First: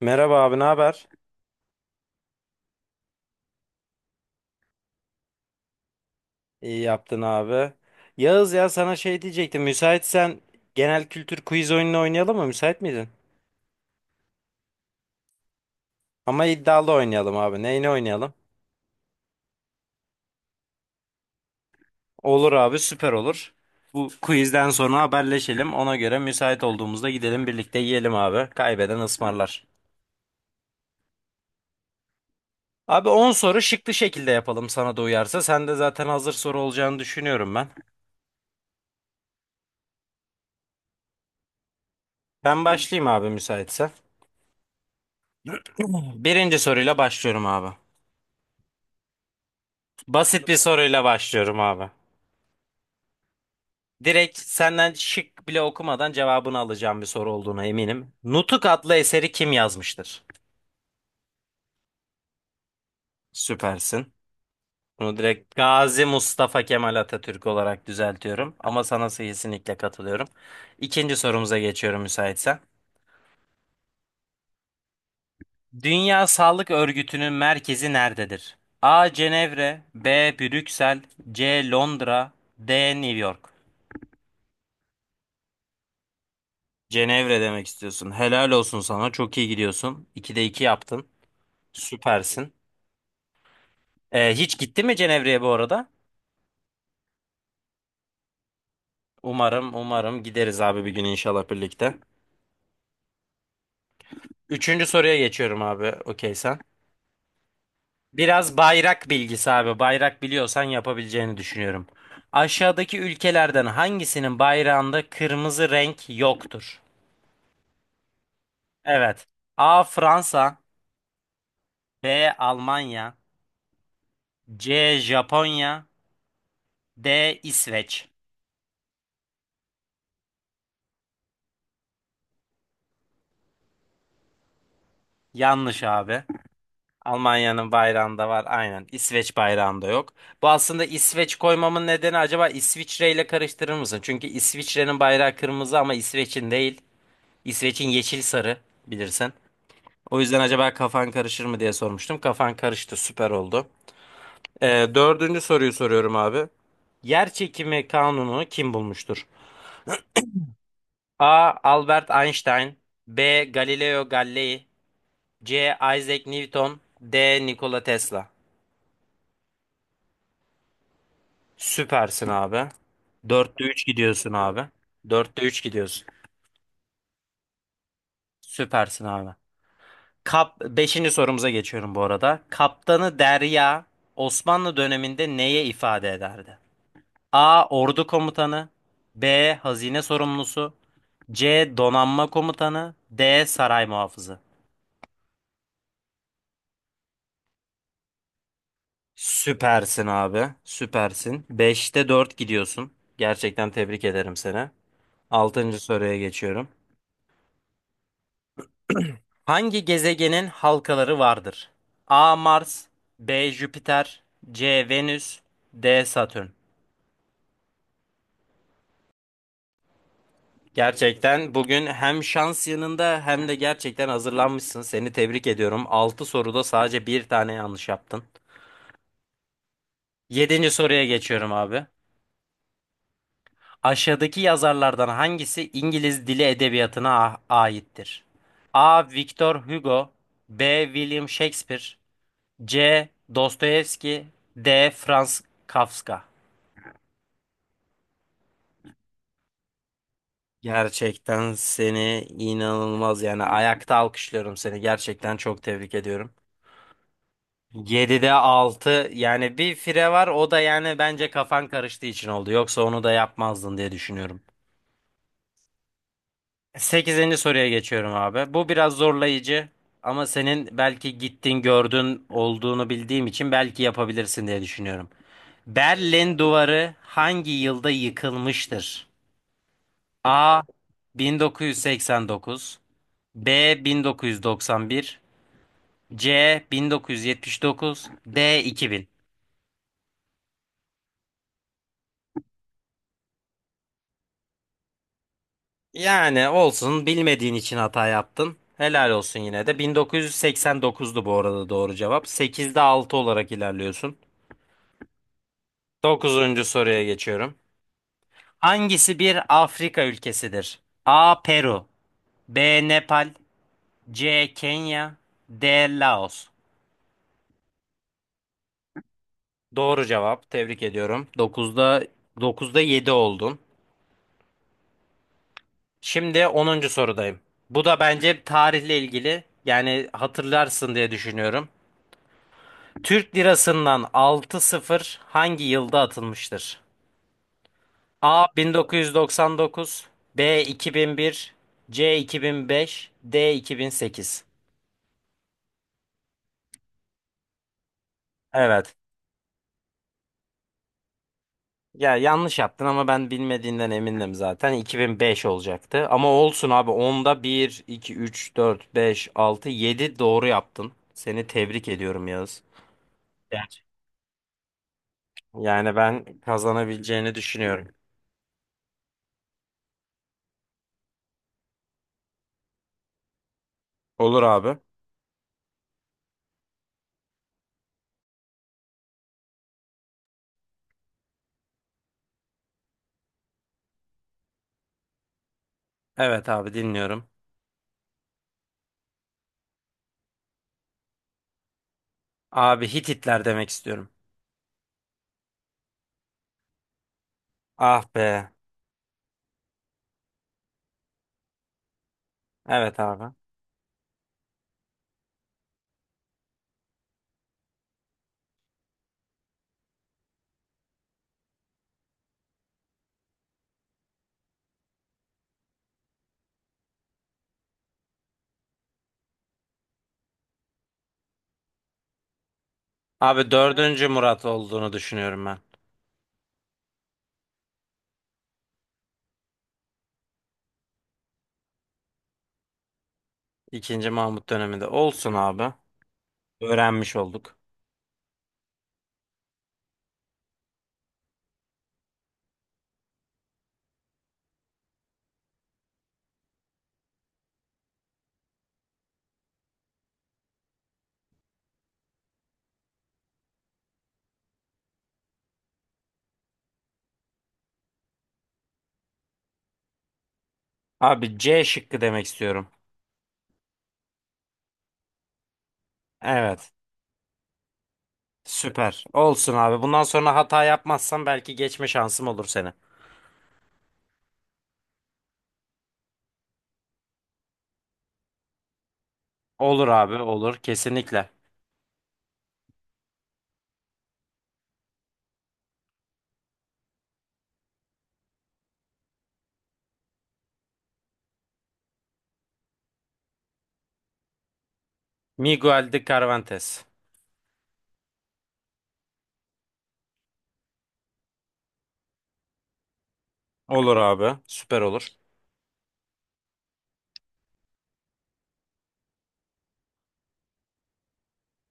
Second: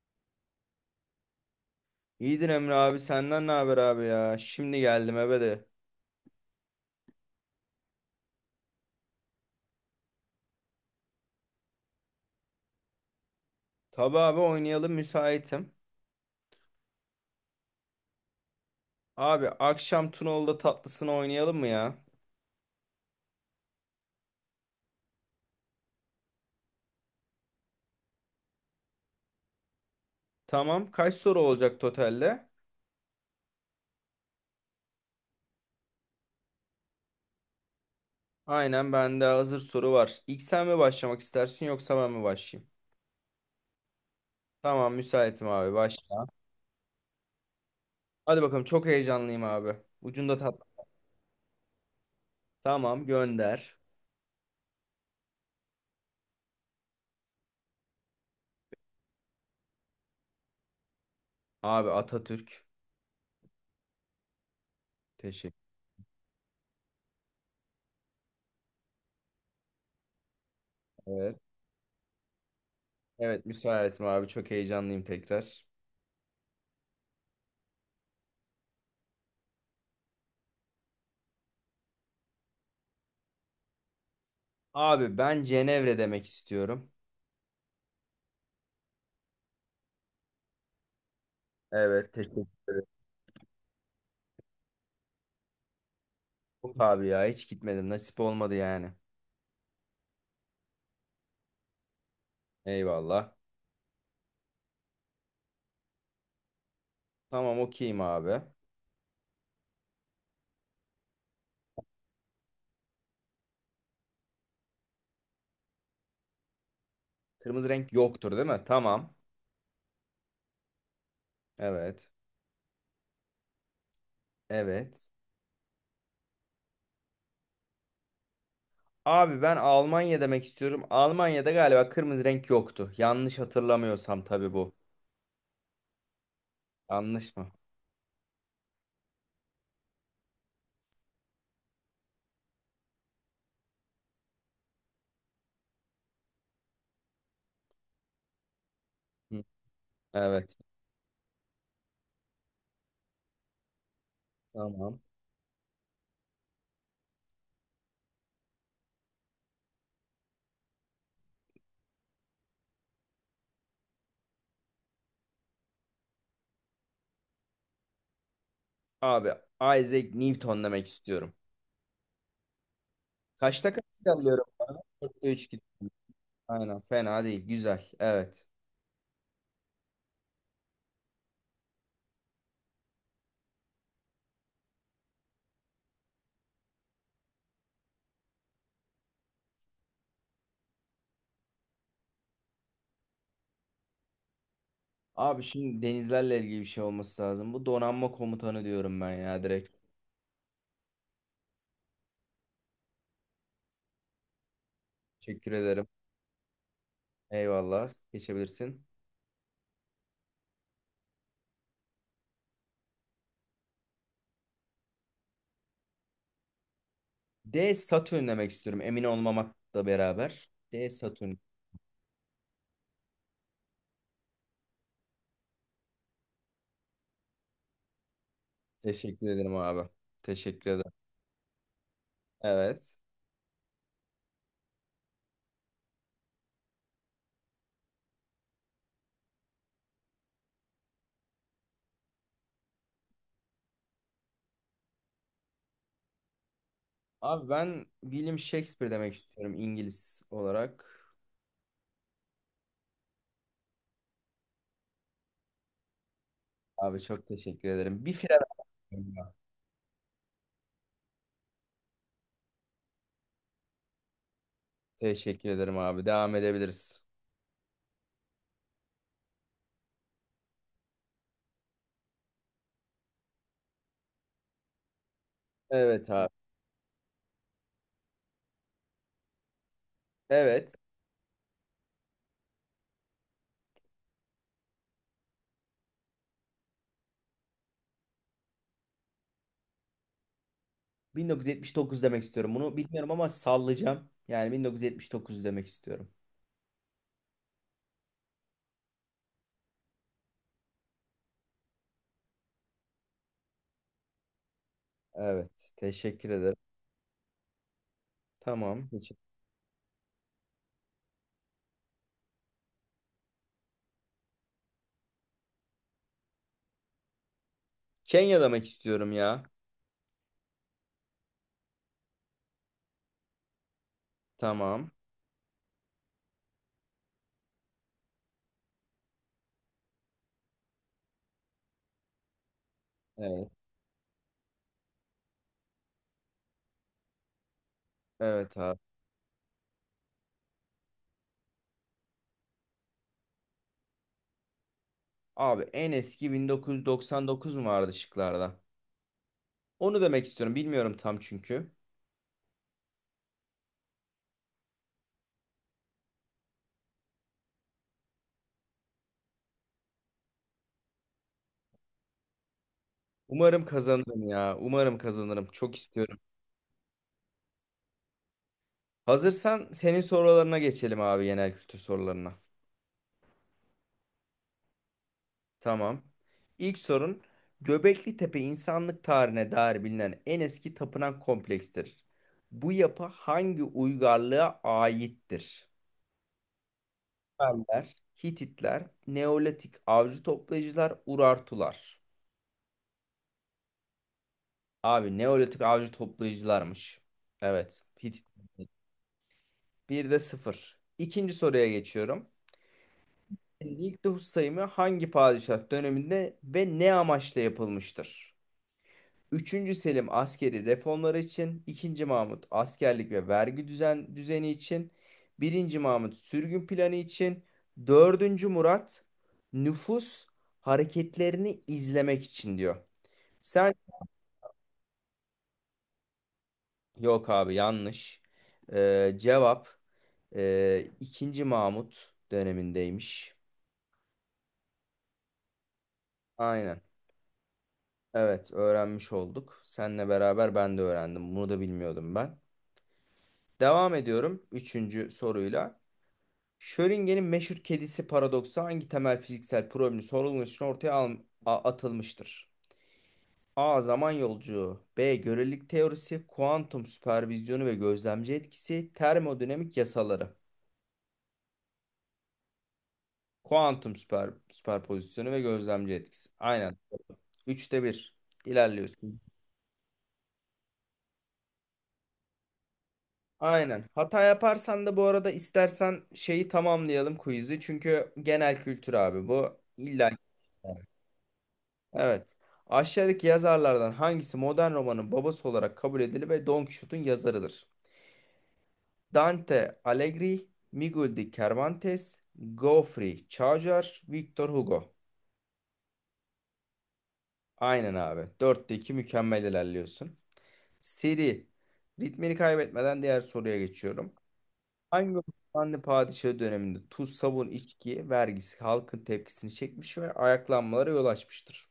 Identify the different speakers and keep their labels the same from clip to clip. Speaker 1: Merhaba abi, ne haber?
Speaker 2: İyidir Emre abi, senden ne haber abi ya? Şimdi geldim eve de.
Speaker 1: İyi yaptın abi. Yağız ya sana şey diyecektim. Müsaitsen genel kültür quiz oyununu oynayalım mı? Müsait miydin?
Speaker 2: Tabi abi, oynayalım, müsaitim.
Speaker 1: Ama iddialı oynayalım abi. Neyini oynayalım?
Speaker 2: Abi akşam Tunalı'da tatlısını oynayalım mı ya?
Speaker 1: Olur abi, süper olur. Bu quizden sonra haberleşelim. Ona göre müsait olduğumuzda gidelim birlikte yiyelim abi. Kaybeden ısmarlar.
Speaker 2: Tamam, kaç soru olacak totalde?
Speaker 1: Abi 10 soru şıklı şekilde yapalım sana da uyarsa. Sen de zaten hazır soru olacağını düşünüyorum ben.
Speaker 2: Aynen, bende hazır soru var. İlk sen mi başlamak istersin yoksa ben mi
Speaker 1: Ben
Speaker 2: başlayayım?
Speaker 1: başlayayım abi müsaitse.
Speaker 2: Tamam, müsaitim abi, başla.
Speaker 1: Birinci soruyla başlıyorum abi.
Speaker 2: Hadi bakalım, çok heyecanlıyım abi. Ucunda
Speaker 1: Basit bir
Speaker 2: tatlı.
Speaker 1: soruyla başlıyorum abi.
Speaker 2: Tamam, gönder.
Speaker 1: Direkt senden şık bile okumadan cevabını alacağım bir soru olduğuna eminim. Nutuk adlı eseri kim yazmıştır?
Speaker 2: Abi Atatürk.
Speaker 1: Süpersin. Bunu direkt
Speaker 2: Teşekkür.
Speaker 1: Gazi Mustafa Kemal Atatürk olarak düzeltiyorum. Ama sana kesinlikle katılıyorum. İkinci
Speaker 2: Evet.
Speaker 1: sorumuza geçiyorum müsaitsen.
Speaker 2: Evet, müsaitim abi, çok heyecanlıyım tekrar.
Speaker 1: Dünya Sağlık Örgütü'nün merkezi nerededir? A. Cenevre, B. Brüksel, C. Londra, D. New York.
Speaker 2: Abi ben Cenevre demek istiyorum.
Speaker 1: Cenevre demek istiyorsun. Helal olsun sana. Çok iyi gidiyorsun. 2'de 2 yaptın.
Speaker 2: Evet, teşekkür
Speaker 1: Süpersin.
Speaker 2: ederim.
Speaker 1: Hiç gitti mi Cenevre'ye bu arada?
Speaker 2: Yok abi ya, hiç gitmedim. Nasip olmadı yani.
Speaker 1: Umarım, umarım gideriz abi bir gün inşallah birlikte.
Speaker 2: Eyvallah.
Speaker 1: Üçüncü soruya geçiyorum abi. Okey sen.
Speaker 2: Tamam, okeyim abi.
Speaker 1: Biraz bayrak bilgisi abi. Bayrak biliyorsan yapabileceğini düşünüyorum. Aşağıdaki ülkelerden hangisinin bayrağında kırmızı renk yoktur?
Speaker 2: Kırmızı renk yoktur değil mi? Tamam.
Speaker 1: Evet. A. Fransa,
Speaker 2: Evet.
Speaker 1: B. Almanya, C.
Speaker 2: Evet.
Speaker 1: Japonya, D. İsveç.
Speaker 2: Abi ben Almanya demek istiyorum. Almanya'da galiba kırmızı renk yoktu. Yanlış hatırlamıyorsam tabii bu.
Speaker 1: Yanlış abi.
Speaker 2: Yanlış mı?
Speaker 1: Almanya'nın bayrağında var aynen. İsveç bayrağında yok. Bu aslında İsveç koymamın nedeni acaba İsviçre ile karıştırır mısın? Çünkü İsviçre'nin bayrağı kırmızı ama İsveç'in değil. İsveç'in yeşil sarı bilirsin.
Speaker 2: Hı.
Speaker 1: O yüzden
Speaker 2: Evet.
Speaker 1: acaba kafan karışır mı diye sormuştum. Kafan karıştı süper oldu. Ee,
Speaker 2: Tamam.
Speaker 1: Dördüncü soruyu soruyorum abi. Yer çekimi kanunu kim bulmuştur? A. Albert Einstein, B. Galileo Galilei, C. Isaac Newton, D. Nikola Tesla.
Speaker 2: Abi Isaac Newton demek istiyorum.
Speaker 1: Süpersin abi. Dörtte
Speaker 2: Kaçta kaç
Speaker 1: 3 gidiyorsun
Speaker 2: ilerliyorum?
Speaker 1: abi.
Speaker 2: Bana? Dörtte
Speaker 1: Dörtte
Speaker 2: 3
Speaker 1: 3
Speaker 2: gidiyorum.
Speaker 1: gidiyorsun.
Speaker 2: Aynen, fena değil. Güzel. Evet.
Speaker 1: Süpersin abi. Beşinci sorumuza geçiyorum bu arada. Kaptanı Derya Osmanlı döneminde neye ifade ederdi? A. Ordu komutanı, B. Hazine sorumlusu, C. Donanma komutanı, D. Saray muhafızı.
Speaker 2: Abi şimdi denizlerle ilgili bir şey olması lazım. Bu donanma komutanı diyorum ben ya, direkt.
Speaker 1: Süpersin abi. Süpersin. Beşte 4 gidiyorsun. Gerçekten tebrik ederim seni.
Speaker 2: Teşekkür
Speaker 1: Altıncı
Speaker 2: ederim.
Speaker 1: soruya geçiyorum.
Speaker 2: Eyvallah. Geçebilirsin.
Speaker 1: Hangi gezegenin halkaları vardır? A. Mars, B. Jüpiter, C. Venüs, D. Satürn.
Speaker 2: D Satürn demek istiyorum. Emin olmamakla beraber. D Satürn.
Speaker 1: Gerçekten bugün hem şans yanında hem de gerçekten hazırlanmışsın. Seni tebrik ediyorum. 6 soruda sadece bir tane yanlış yaptın.
Speaker 2: Teşekkür ederim abi.
Speaker 1: Yedinci
Speaker 2: Teşekkür ederim.
Speaker 1: soruya geçiyorum abi.
Speaker 2: Evet.
Speaker 1: Aşağıdaki yazarlardan hangisi İngiliz dili edebiyatına aittir? A. Victor Hugo, B. William Shakespeare, C. Dostoyevski, D. Franz Kafka.
Speaker 2: Abi ben William Shakespeare demek istiyorum, İngiliz olarak.
Speaker 1: Gerçekten seni inanılmaz yani ayakta alkışlıyorum seni gerçekten çok tebrik ediyorum.
Speaker 2: Abi çok teşekkür ederim. Bir
Speaker 1: 7'de
Speaker 2: fire
Speaker 1: 6
Speaker 2: verdim ya.
Speaker 1: yani bir fire var o da yani bence kafan karıştığı için oldu yoksa onu da yapmazdın diye düşünüyorum.
Speaker 2: Teşekkür ederim abi. Devam edebiliriz.
Speaker 1: Sekizinci soruya geçiyorum abi. Bu biraz zorlayıcı ama senin belki gittin gördün olduğunu bildiğim için belki yapabilirsin diye düşünüyorum.
Speaker 2: Evet abi.
Speaker 1: Berlin Duvarı hangi yılda yıkılmıştır? A
Speaker 2: Evet.
Speaker 1: 1989, B 1991, C 1979, D 2000.
Speaker 2: 1979 demek istiyorum. Bunu bilmiyorum ama sallayacağım. Yani 1979 demek istiyorum.
Speaker 1: Yani olsun bilmediğin için hata yaptın. Helal olsun yine de. 1989'du bu arada doğru cevap. 8'de 6 olarak ilerliyorsun.
Speaker 2: Evet, teşekkür ederim.
Speaker 1: 9. soruya geçiyorum.
Speaker 2: Tamam.
Speaker 1: Hangisi
Speaker 2: Teşekkür-
Speaker 1: bir Afrika ülkesidir? A. Peru, B. Nepal, C. Kenya, D. Laos.
Speaker 2: Kenya demek istiyorum ya.
Speaker 1: Doğru cevap. Tebrik ediyorum. 9'da 7 oldun.
Speaker 2: Tamam.
Speaker 1: Şimdi onuncu sorudayım. Bu da bence tarihle ilgili. Yani hatırlarsın diye düşünüyorum. Türk
Speaker 2: Evet.
Speaker 1: lirasından 6-0 hangi yılda atılmıştır? A
Speaker 2: Evet abi.
Speaker 1: 1999, B 2001, C 2005, D 2008.
Speaker 2: Abi en eski 1999 mu vardı şıklarda?
Speaker 1: Evet.
Speaker 2: Onu demek istiyorum. Bilmiyorum tam çünkü.
Speaker 1: Ya yanlış yaptın ama ben bilmediğinden emindim zaten. 2005 olacaktı. Ama olsun abi. Onda bir, 2, 3, 4, 5, 6, 7 doğru yaptın. Seni tebrik ediyorum Yağız.
Speaker 2: Umarım kazanırım ya. Umarım kazanırım. Çok
Speaker 1: Yani
Speaker 2: istiyorum.
Speaker 1: ben kazanabileceğini düşünüyorum.
Speaker 2: Hazırsan senin sorularına geçelim abi, genel kültür sorularına.
Speaker 1: Olur abi.
Speaker 2: Tamam. İlk sorun: Göbekli Tepe insanlık tarihine dair bilinen en eski tapınak komplekstir. Bu yapı hangi uygarlığa aittir?
Speaker 1: Evet abi dinliyorum.
Speaker 2: Sümerler, Hititler, Neolitik avcı toplayıcılar, Urartular.
Speaker 1: Abi Hititler demek istiyorum.
Speaker 2: Abi Neolitik avcı toplayıcılarmış. Evet.
Speaker 1: Ah be.
Speaker 2: Hitit. Bir de sıfır. İkinci soruya geçiyorum.
Speaker 1: Evet abi.
Speaker 2: İlk nüfus sayımı hangi padişah döneminde ve ne amaçla yapılmıştır? Üçüncü Selim askeri reformları için, ikinci Mahmut askerlik ve vergi düzeni için, birinci Mahmut sürgün planı için, dördüncü Murat nüfus hareketlerini izlemek için diyor.
Speaker 1: Abi
Speaker 2: Sen,
Speaker 1: dördüncü Murat olduğunu düşünüyorum ben.
Speaker 2: yok abi, yanlış. Cevap ikinci Mahmut dönemindeymiş.
Speaker 1: İkinci Mahmut döneminde. Olsun abi.
Speaker 2: Aynen.
Speaker 1: Öğrenmiş olduk.
Speaker 2: Evet, öğrenmiş olduk. Seninle beraber ben de öğrendim. Bunu da bilmiyordum ben. Devam ediyorum üçüncü soruyla. Schrödinger'in meşhur kedisi paradoksu hangi temel fiziksel problemin sorulması için ortaya atılmıştır? A. Zaman yolculuğu, B. Görelilik teorisi, Kuantum süpervizyonu ve gözlemci etkisi, Termodinamik yasaları.
Speaker 1: Abi C şıkkı demek istiyorum.
Speaker 2: Kuantum süperpozisyonu ve gözlemci etkisi.
Speaker 1: Evet.
Speaker 2: Aynen. Üçte bir.
Speaker 1: Süper.
Speaker 2: İlerliyorsun.
Speaker 1: Olsun abi. Bundan sonra hata yapmazsam belki geçme şansım olur seni.
Speaker 2: Aynen. Hata yaparsan da bu arada istersen şeyi tamamlayalım quiz'i. Çünkü genel kültür abi bu.
Speaker 1: Olur
Speaker 2: İlla.
Speaker 1: abi olur. Kesinlikle.
Speaker 2: Evet. Aşağıdaki yazarlardan hangisi modern romanın babası olarak kabul edilir ve Don Quixote'un yazarıdır? Dante Alighieri, Miguel de Cervantes, Geoffrey Chaucer, Victor Hugo.
Speaker 1: Miguel de Cervantes.
Speaker 2: Aynen abi. Dörtte iki, mükemmel ilerliyorsun. Seri. Ritmini kaybetmeden diğer soruya
Speaker 1: Olur
Speaker 2: geçiyorum.
Speaker 1: abi. Süper olur.
Speaker 2: Hangi Osmanlı padişahı döneminde tuz, sabun, içki vergisi halkın tepkisini çekmiş ve ayaklanmalara yol açmıştır?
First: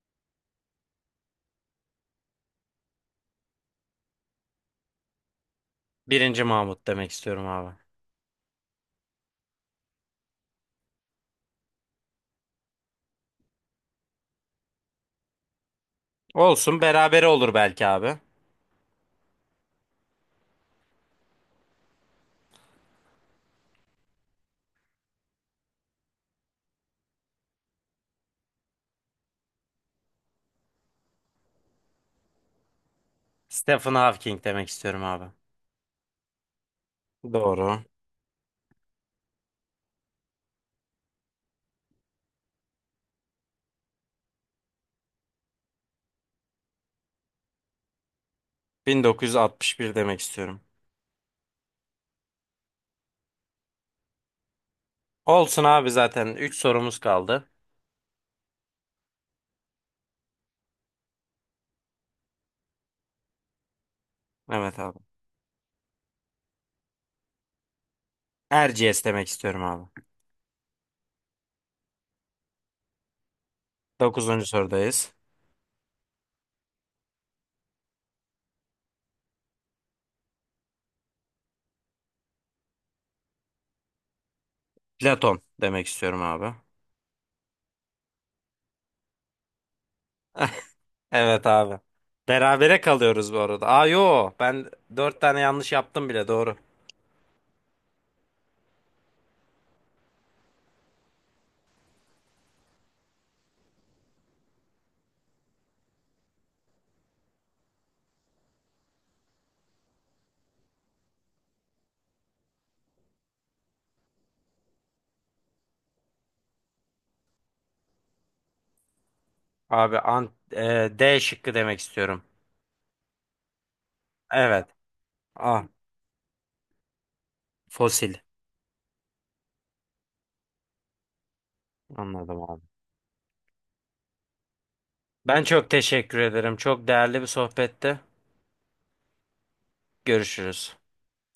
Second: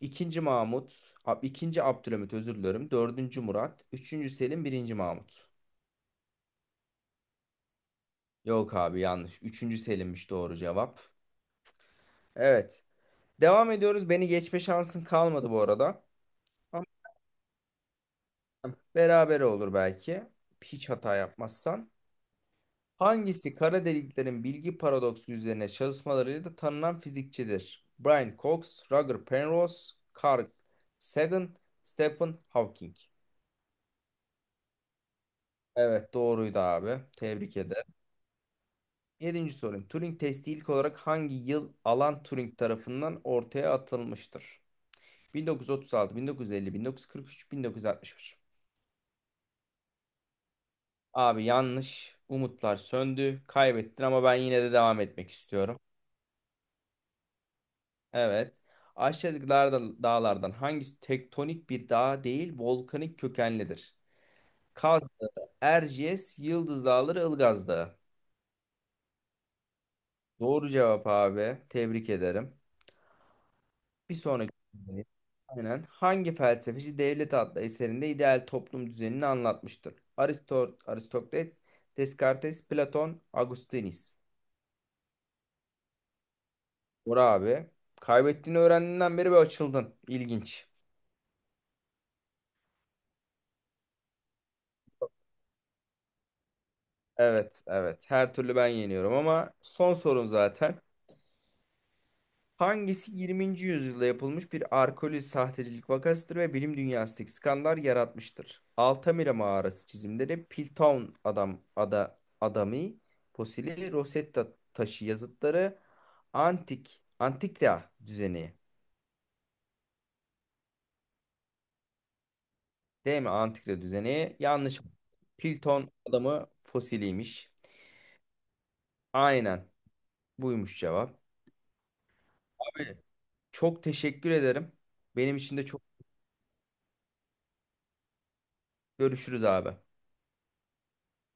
Speaker 2: İkinci Mahmut, ikinci Abdülhamit, özür dilerim. Dördüncü Murat, üçüncü Selim, birinci Mahmut.
Speaker 1: Birinci Mahmut demek istiyorum abi.
Speaker 2: Yok abi, yanlış. Üçüncü Selim'miş doğru cevap. Evet. Devam ediyoruz. Beni geçme şansın kalmadı bu arada.
Speaker 1: Olsun
Speaker 2: Ama
Speaker 1: berabere olur belki abi.
Speaker 2: beraber olur belki. Hiç hata yapmazsan. Hangisi kara deliklerin bilgi paradoksu üzerine çalışmalarıyla da tanınan fizikçidir? Brian Cox, Roger Penrose, Carl Sagan, Stephen Hawking.
Speaker 1: Stephen Hawking demek istiyorum abi.
Speaker 2: Evet, doğruydu abi. Tebrik
Speaker 1: Doğru.
Speaker 2: ederim. Yedinci sorum: Turing testi ilk olarak hangi yıl Alan Turing tarafından ortaya atılmıştır? 1936, 1950, 1943, 1961.
Speaker 1: 1961 demek istiyorum.
Speaker 2: Abi yanlış. Umutlar söndü. Kaybettin ama ben yine de devam etmek
Speaker 1: Olsun
Speaker 2: istiyorum.
Speaker 1: abi zaten 3 sorumuz kaldı.
Speaker 2: Evet. Aşağıdaki dağlardan hangisi tektonik bir dağ değil, volkanik kökenlidir?
Speaker 1: Evet abi.
Speaker 2: Kaz Dağı, Erciyes, Yıldız Dağları, Ilgaz Dağı.
Speaker 1: Erciyes demek istiyorum abi.
Speaker 2: Doğru cevap abi. Tebrik ederim. Bir
Speaker 1: Dokuzuncu
Speaker 2: sonraki soru.
Speaker 1: sorudayız.
Speaker 2: Aynen, hangi felsefeci Devlet adlı eserinde ideal toplum düzenini anlatmıştır? Aristot Aristokles, Descartes, Platon, Augustinus.
Speaker 1: Platon demek istiyorum abi.
Speaker 2: Bora abi. Kaybettiğini öğrendiğinden beri bir açıldın. İlginç.
Speaker 1: Evet abi. Berabere kalıyoruz bu arada. Aa yo ben 4 tane yanlış yaptım bile doğru.
Speaker 2: Evet, evet. Her türlü ben yeniyorum ama son sorun zaten. Hangisi 20. yüzyılda yapılmış bir arkeolojik sahtecilik vakasıdır ve bilim dünyasındaki skandal yaratmıştır? Altamira mağarası çizimleri, Piltdown adam adamı fosili, Rosetta taşı yazıtları, antikra düzeni.
Speaker 1: Abi D şıkkı demek istiyorum.
Speaker 2: Değil mi? Antikra düzeni.
Speaker 1: Evet.
Speaker 2: Yanlış.
Speaker 1: A
Speaker 2: Pilton adamı fosiliymiş.
Speaker 1: fosil.
Speaker 2: Aynen. Buymuş cevap.
Speaker 1: Anladım abi.
Speaker 2: Abi çok teşekkür ederim. Benim
Speaker 1: Ben
Speaker 2: için de
Speaker 1: çok
Speaker 2: çok
Speaker 1: teşekkür ederim. Çok değerli bir sohbette.
Speaker 2: görüşürüz abi.
Speaker 1: Görüşürüz.